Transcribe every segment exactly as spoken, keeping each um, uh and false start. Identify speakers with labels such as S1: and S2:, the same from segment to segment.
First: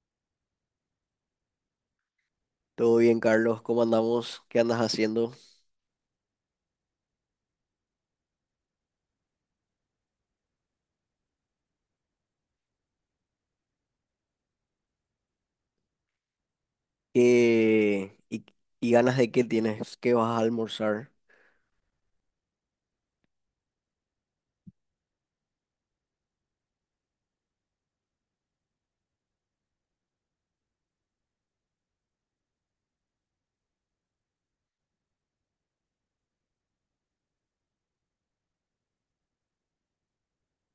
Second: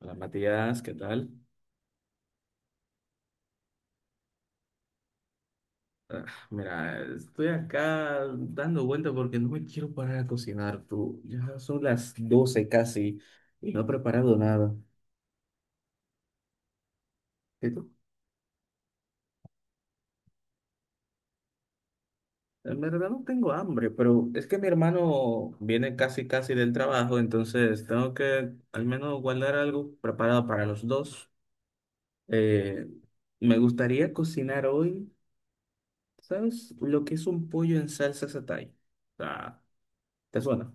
S1: Hola Matías, ¿qué tal?
S2: Todo bien, Carlos, ¿cómo andamos? ¿Qué andas haciendo?
S1: Mira, estoy acá dando vuelta porque no me quiero parar a cocinar, tú. Ya son las doce casi y no he preparado nada. ¿Y tú?
S2: ¿Qué... ¿Y, y ganas de qué tienes? ¿Qué vas a almorzar?
S1: En verdad no tengo hambre, pero es que mi hermano viene casi casi del trabajo, entonces tengo que al menos guardar algo preparado para los dos. Eh, Me gustaría cocinar hoy, ¿sabes? Lo que es un pollo en salsa satay. Ah, ¿Te suena?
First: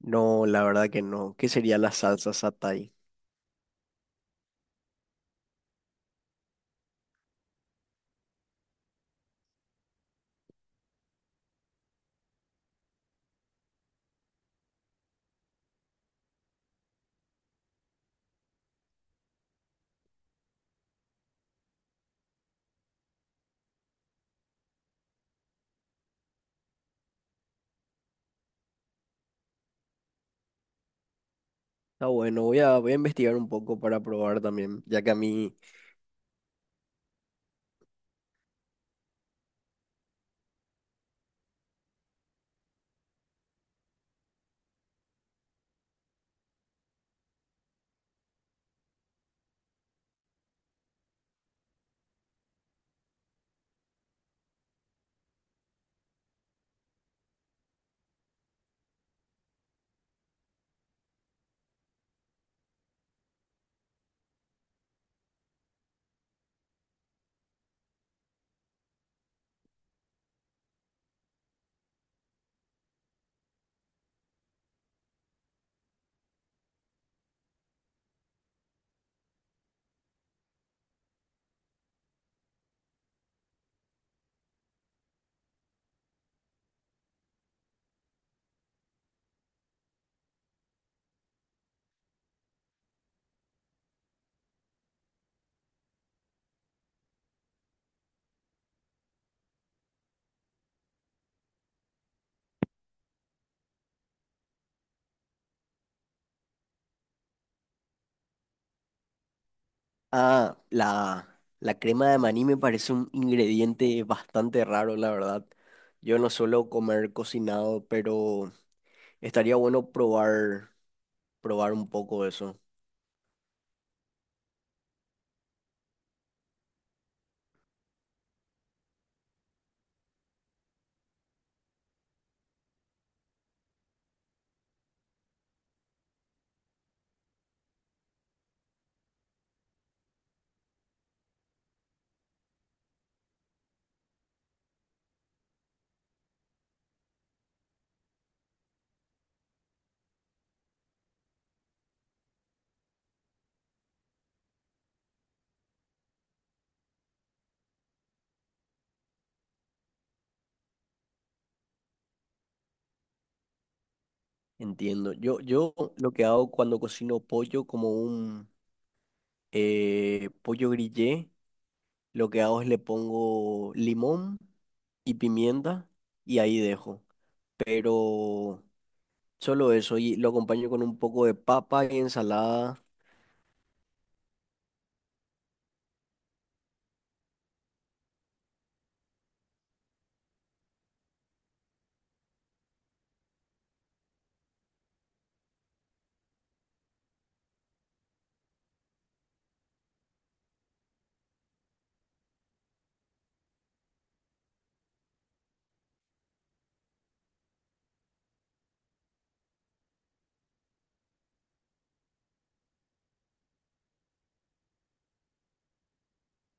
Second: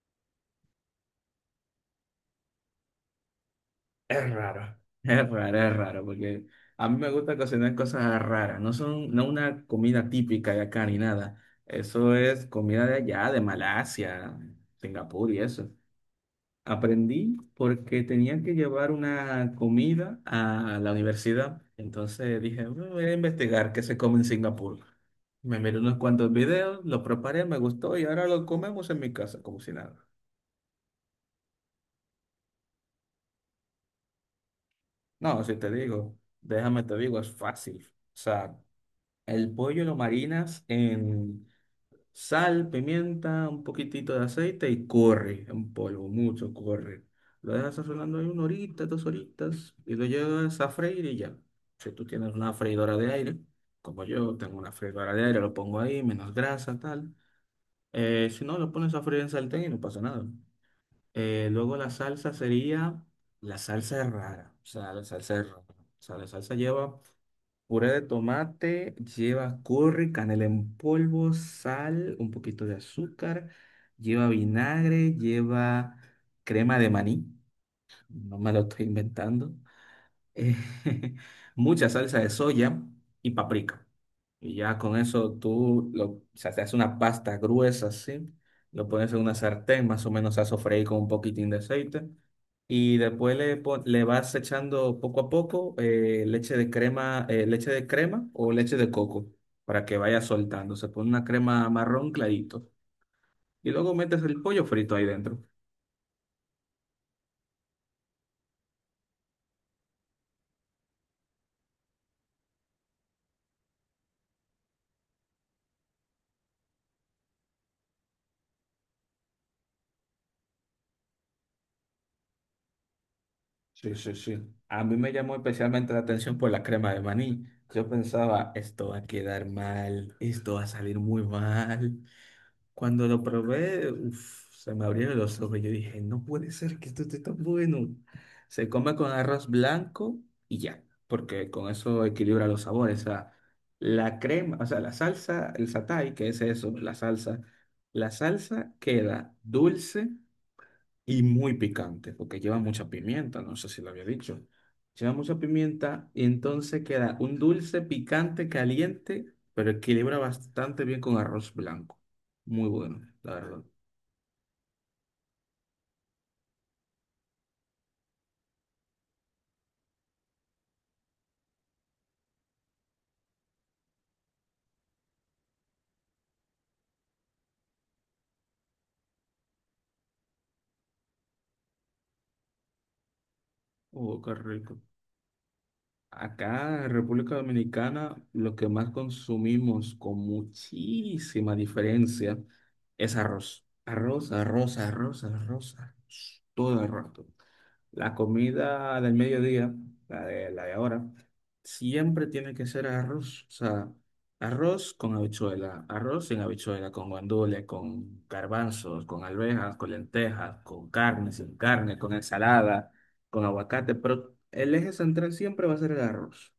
S2: No, la verdad que no. ¿Qué sería la salsa satay?
S1: Es raro, es raro, es raro, porque a mí me gusta cocinar cosas raras, no son, no una comida típica de acá ni nada. Eso es comida de allá, de Malasia, Singapur y eso. Aprendí porque tenían que llevar una comida a la universidad. Entonces dije, "Bueno, voy a investigar qué se come en Singapur. Me miré unos cuantos videos, lo preparé, me gustó y ahora lo comemos en mi casa, como si nada."
S2: Está bueno, voy a, voy a investigar un poco para probar también, ya que a
S1: No,
S2: mí...
S1: si te digo, déjame te digo, es fácil. O sea, el pollo lo marinas en sal, pimienta, un poquitito de aceite y corre en polvo, mucho corre. Lo dejas sazonando ahí una horita, dos horitas y lo llevas a freír y ya. Si tú tienes una freidora de aire, como yo tengo una freidora de aire, lo pongo ahí, menos grasa, tal. Eh, si no, lo pones a freír en sartén y no pasa nada. Eh, luego la salsa sería, La salsa es rara, o sea, la salsa es rara. O sea, la salsa lleva puré de tomate, lleva curry, canela en polvo, sal, un poquito de azúcar, lleva vinagre, lleva crema de maní, no me lo estoy inventando, eh, mucha salsa de soya y paprika. Y ya con eso tú lo, o sea, te haces una pasta gruesa así, lo pones en una sartén, más o menos a sofreír con un poquitín de aceite. Y después le, pon- le vas echando poco a poco eh, leche de crema, eh, leche de crema o leche de coco para que vaya soltando. Se pone una crema marrón clarito. Y luego metes el pollo frito ahí dentro.
S2: Ah, la, la crema de maní me parece un ingrediente bastante raro, la verdad. Yo no suelo comer cocinado, pero estaría bueno probar, probar un poco eso.
S1: Sí, sí, sí. A mí me llamó especialmente la atención por la crema de maní. Yo pensaba, esto va a quedar mal, esto va a salir muy mal. Cuando lo probé, uf, se me abrieron los ojos. Yo dije, no puede ser que esto esté tan bueno. Se come con arroz blanco y ya, porque con eso equilibra los sabores. O sea, la crema, o sea, la salsa, el satay, que es eso, la salsa. La salsa queda dulce y muy picante, porque lleva mucha pimienta, no sé si lo había dicho. Lleva mucha pimienta y entonces queda un dulce picante caliente, pero equilibra bastante bien con arroz blanco. Muy bueno, la verdad.
S2: Entiendo. Yo, yo lo que hago cuando cocino pollo como un eh, pollo grillé, lo que hago es le pongo limón y pimienta y ahí dejo. Pero solo eso y lo acompaño con un poco de papa y ensalada,
S1: Oh, qué rico. Acá en República Dominicana lo que más consumimos con muchísima diferencia es arroz. Arroz, arroz, arroz, arroz, arroz, todo el rato. La comida del mediodía, la de, la de ahora, siempre tiene que ser arroz. O sea, arroz con habichuela, arroz sin habichuela, con guandules, con garbanzos, con alvejas, con lentejas, con carne, sin carne, con ensalada, con aguacate. Pero el eje central siempre va a ser el arroz.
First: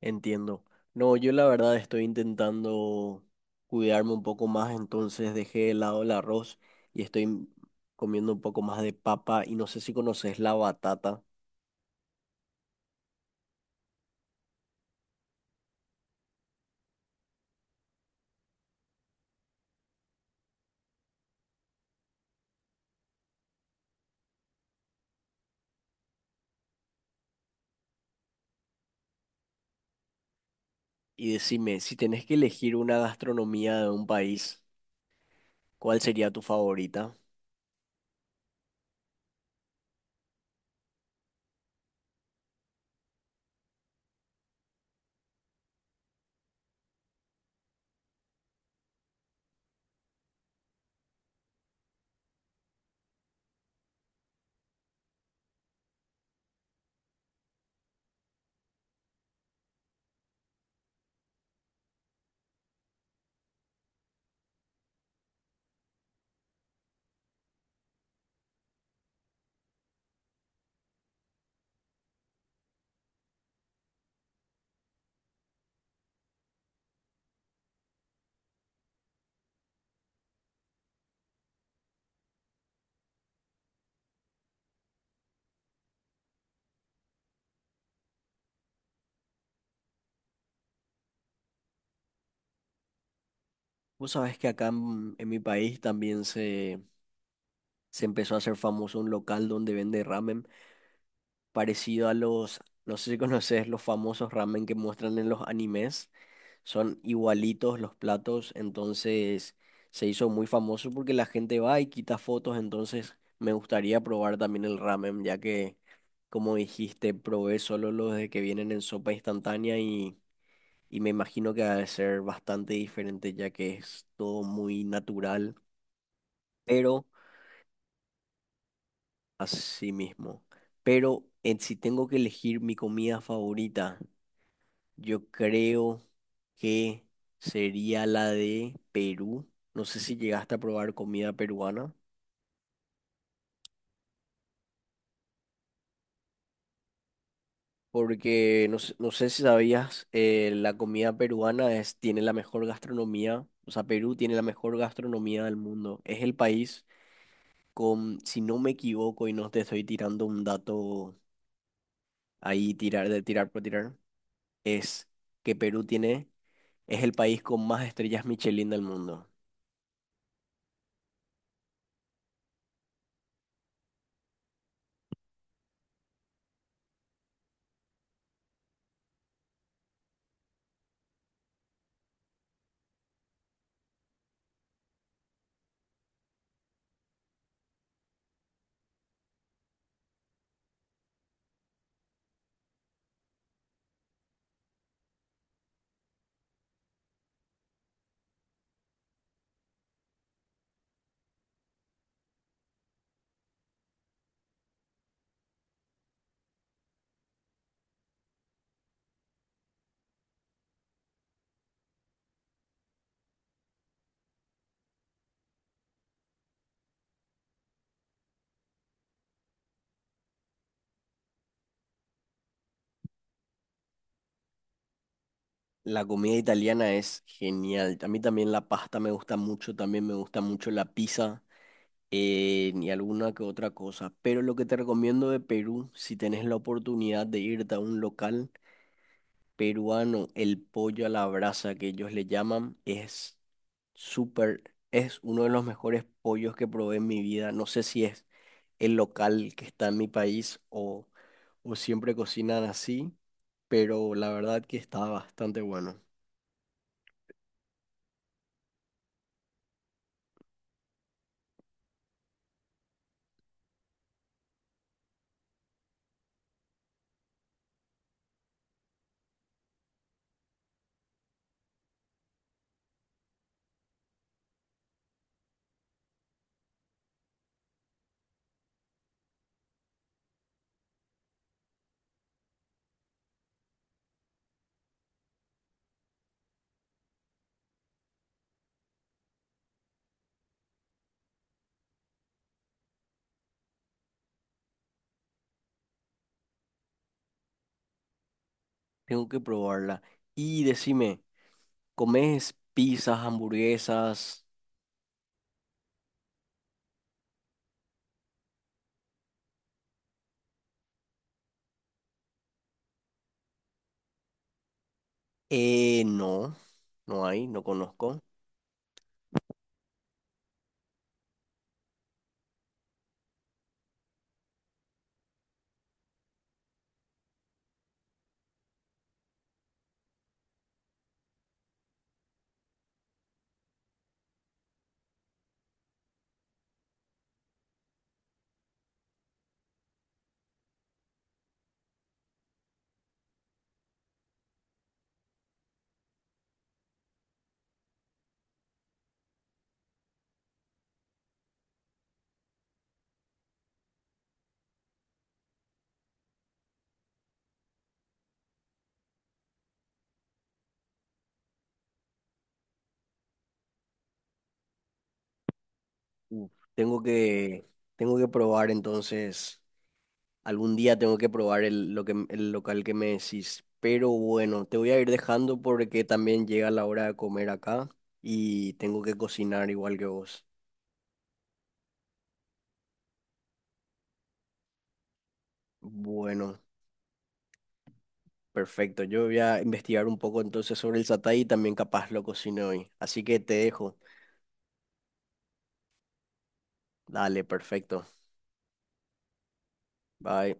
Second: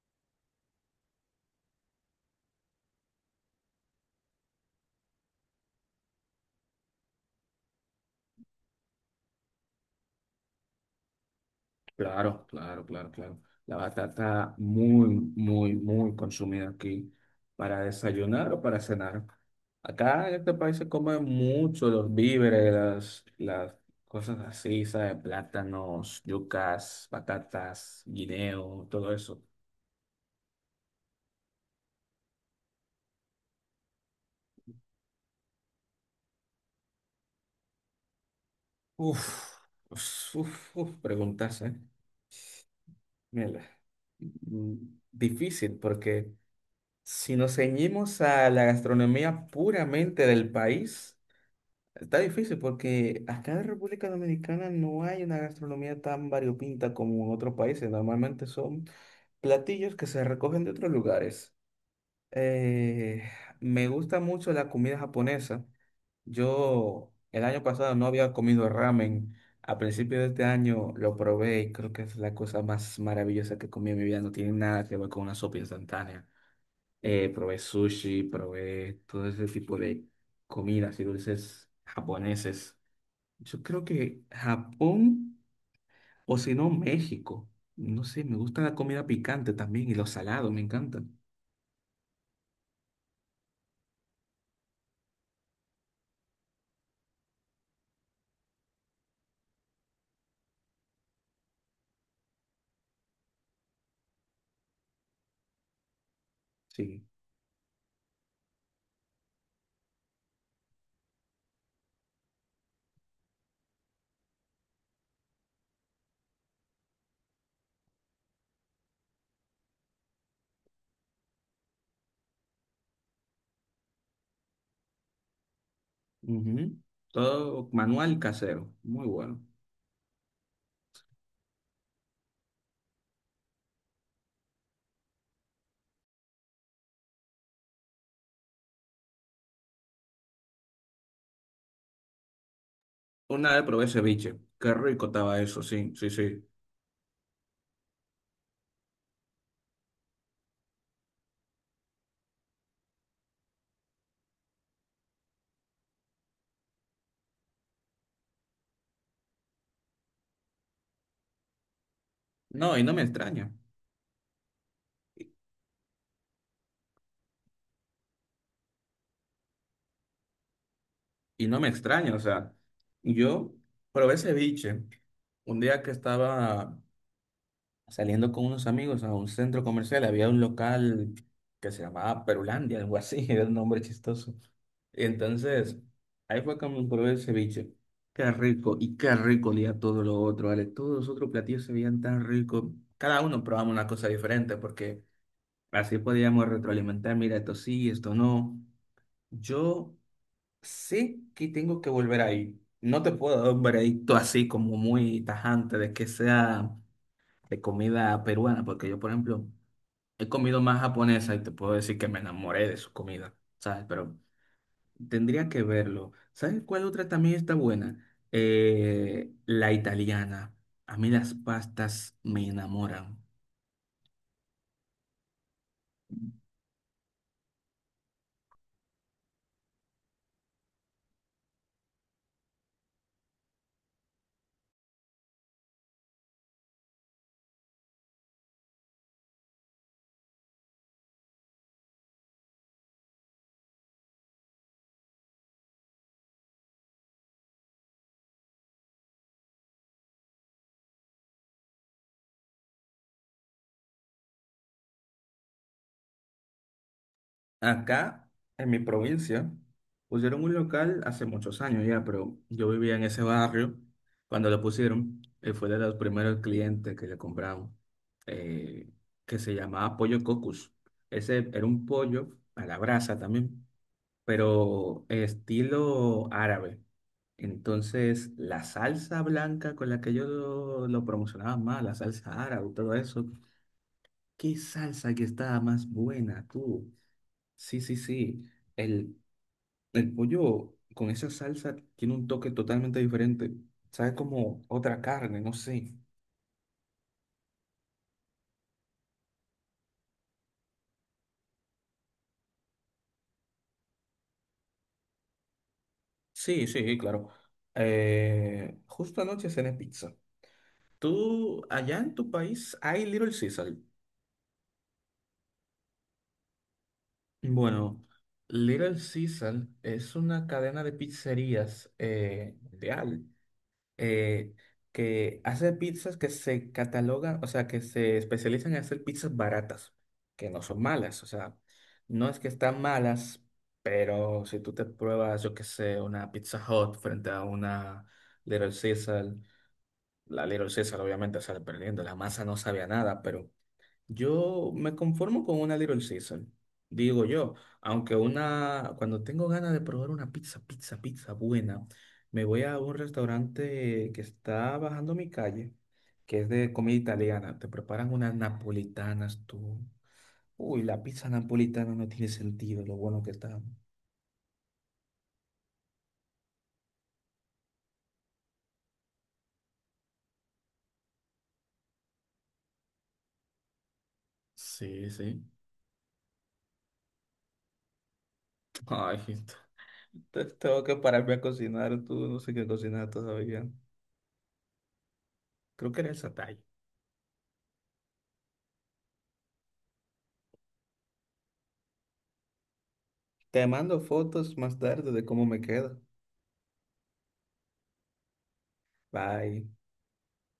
S2: entiendo. No, yo la verdad estoy intentando cuidarme un poco más, entonces dejé de lado el arroz y estoy comiendo un poco más de papa y no sé si conoces la batata.
S1: Claro, claro, claro, claro. La batata muy, muy, muy consumida aquí para desayunar o para cenar. Acá en este país se comen mucho los víveres, las, las cosas así, ¿sabes? Plátanos, yucas, patatas, guineo, todo eso.
S2: Y decime, si tenés que elegir una gastronomía de un país, ¿cuál sería tu favorita?
S1: Uf, uf, uf, uf, preguntas, ¿eh? Mírala. Mm, Difícil, porque si nos ceñimos a la gastronomía puramente del país, está difícil porque acá en República Dominicana no hay una gastronomía tan variopinta como en otros países. Normalmente son platillos que se recogen de otros lugares. Eh, Me gusta mucho la comida japonesa. Yo el año pasado no había comido ramen. A principio de este año lo probé y creo que es la cosa más maravillosa que comí en mi vida. No tiene nada que ver con una sopa instantánea. Eh, probé sushi, probé todo ese tipo de comidas y dulces japoneses. Yo creo que Japón o si no México. No sé, me gusta la comida picante también y los salados, me encantan.
S2: Vos sabés que acá en, en mi país también se, se empezó a hacer famoso un local donde vende ramen parecido a los, no sé si conoces los famosos ramen que muestran en los animes, son
S1: Sí.
S2: igualitos los platos, entonces se hizo muy famoso porque la gente va y quita fotos, entonces me gustaría probar también el ramen, ya que como dijiste, probé solo los de que vienen en sopa instantánea y, y me imagino que ha de ser bastante diferente ya que es todo muy natural.
S1: Ujú.
S2: Pero,
S1: Todo manual casero, muy bueno.
S2: así mismo. Pero en- si tengo que elegir mi comida favorita, yo creo que sería la de Perú. No sé si llegaste a probar comida peruana,
S1: Una vez probé ceviche, qué rico estaba eso, sí, sí, sí.
S2: porque no, sé no sé si sabías, eh, la comida peruana es, tiene la mejor gastronomía. O sea, Perú tiene la mejor gastronomía del mundo. Es el país con, si no me equivoco y no te estoy tirando un dato ahí,
S1: No, y no me
S2: tirar de
S1: extraña.
S2: tirar por tirar, es
S1: Y,
S2: que Perú tiene. Es el país con más estrellas Michelin del mundo.
S1: y no me extraña, o sea, yo probé ceviche un día que estaba saliendo con unos amigos a un centro comercial, había un local que se llamaba Perulandia, algo así, era un nombre chistoso. Entonces, ahí fue cuando me probé el ceviche. Qué rico, y qué rico olía todo lo otro, ¿vale? Todos los otros platillos se veían tan ricos. Cada uno probamos una cosa diferente porque así podíamos retroalimentar, mira, esto sí, esto no. Yo sé que tengo que volver ahí. No te puedo dar un veredicto así como muy tajante de que sea de comida peruana, porque yo, por ejemplo, he comido más japonesa y te puedo decir que me enamoré de su comida, ¿sabes? Pero tendría que verlo. ¿Sabes cuál otra también está buena? Eh, la italiana. A mí las pastas me enamoran.
S2: La comida italiana es genial. A mí también la pasta me gusta mucho, también me gusta mucho la pizza, eh, y alguna que otra cosa. Pero lo que te recomiendo de Perú, si tenés la oportunidad de irte a un local peruano, el pollo a la brasa que ellos le llaman, es súper, es uno de los mejores pollos que probé en mi vida. No sé si es el local que está en mi país o, o siempre cocinan así. Pero la verdad que está bastante bueno.
S1: Acá, en mi provincia, pusieron un local hace muchos años ya, pero yo vivía en ese barrio cuando lo pusieron. Y fue de los primeros clientes que le compraron, eh, que se llamaba Pollo Cocus. Ese era un pollo a la brasa también, pero estilo árabe. Entonces, la salsa blanca con la que yo lo, lo promocionaba más, la salsa árabe, todo eso, ¿qué salsa que estaba más buena, tú? Sí, sí, sí. El, el pollo con esa salsa tiene un toque totalmente diferente. Sabe como otra carne, no sé.
S2: Tengo que probarla. Y decime, ¿comes pizzas, hamburguesas?
S1: Sí, sí, claro. Eh, justo anoche cené pizza. ¿Tú, allá en tu país, hay Little Caesar?
S2: Eh, no, no hay, no
S1: Bueno,
S2: conozco.
S1: Little Caesar es una cadena de pizzerías eh, mundial. eh, que hace pizzas que se catalogan, o sea, que se especializan en hacer pizzas baratas, que no son malas, o sea, no es que están malas, pero si tú te pruebas, yo qué sé, una Pizza Hut frente a una Little Caesar, la Little Caesar obviamente sale perdiendo, la masa no sabía nada, pero yo me conformo con una Little Caesar, digo yo, aunque una, cuando tengo ganas de probar una pizza, pizza, pizza buena, me voy a un restaurante que está bajando mi calle, que es de comida italiana, te preparan unas napolitanas, tú. Uy, la pizza napolitana no tiene sentido, lo bueno que está.
S2: Uf, Tengo que, tengo que probar entonces, algún día tengo que probar el, lo que, el local que me decís. Pero bueno, te voy a
S1: Sí,
S2: ir
S1: sí.
S2: dejando porque también llega la hora de comer acá y tengo que
S1: Ay, esto-
S2: cocinar igual que
S1: te-
S2: vos.
S1: tengo que pararme a cocinar, tú, no sé qué cocinar todavía. Creo que era esa
S2: Bueno.
S1: talla.
S2: Perfecto, yo voy a investigar un poco entonces sobre el satay y también capaz lo cocino hoy. Así que te
S1: Te
S2: dejo.
S1: mando fotos más tarde de cómo me queda.
S2: Dale, perfecto.
S1: Bye.
S2: Bye.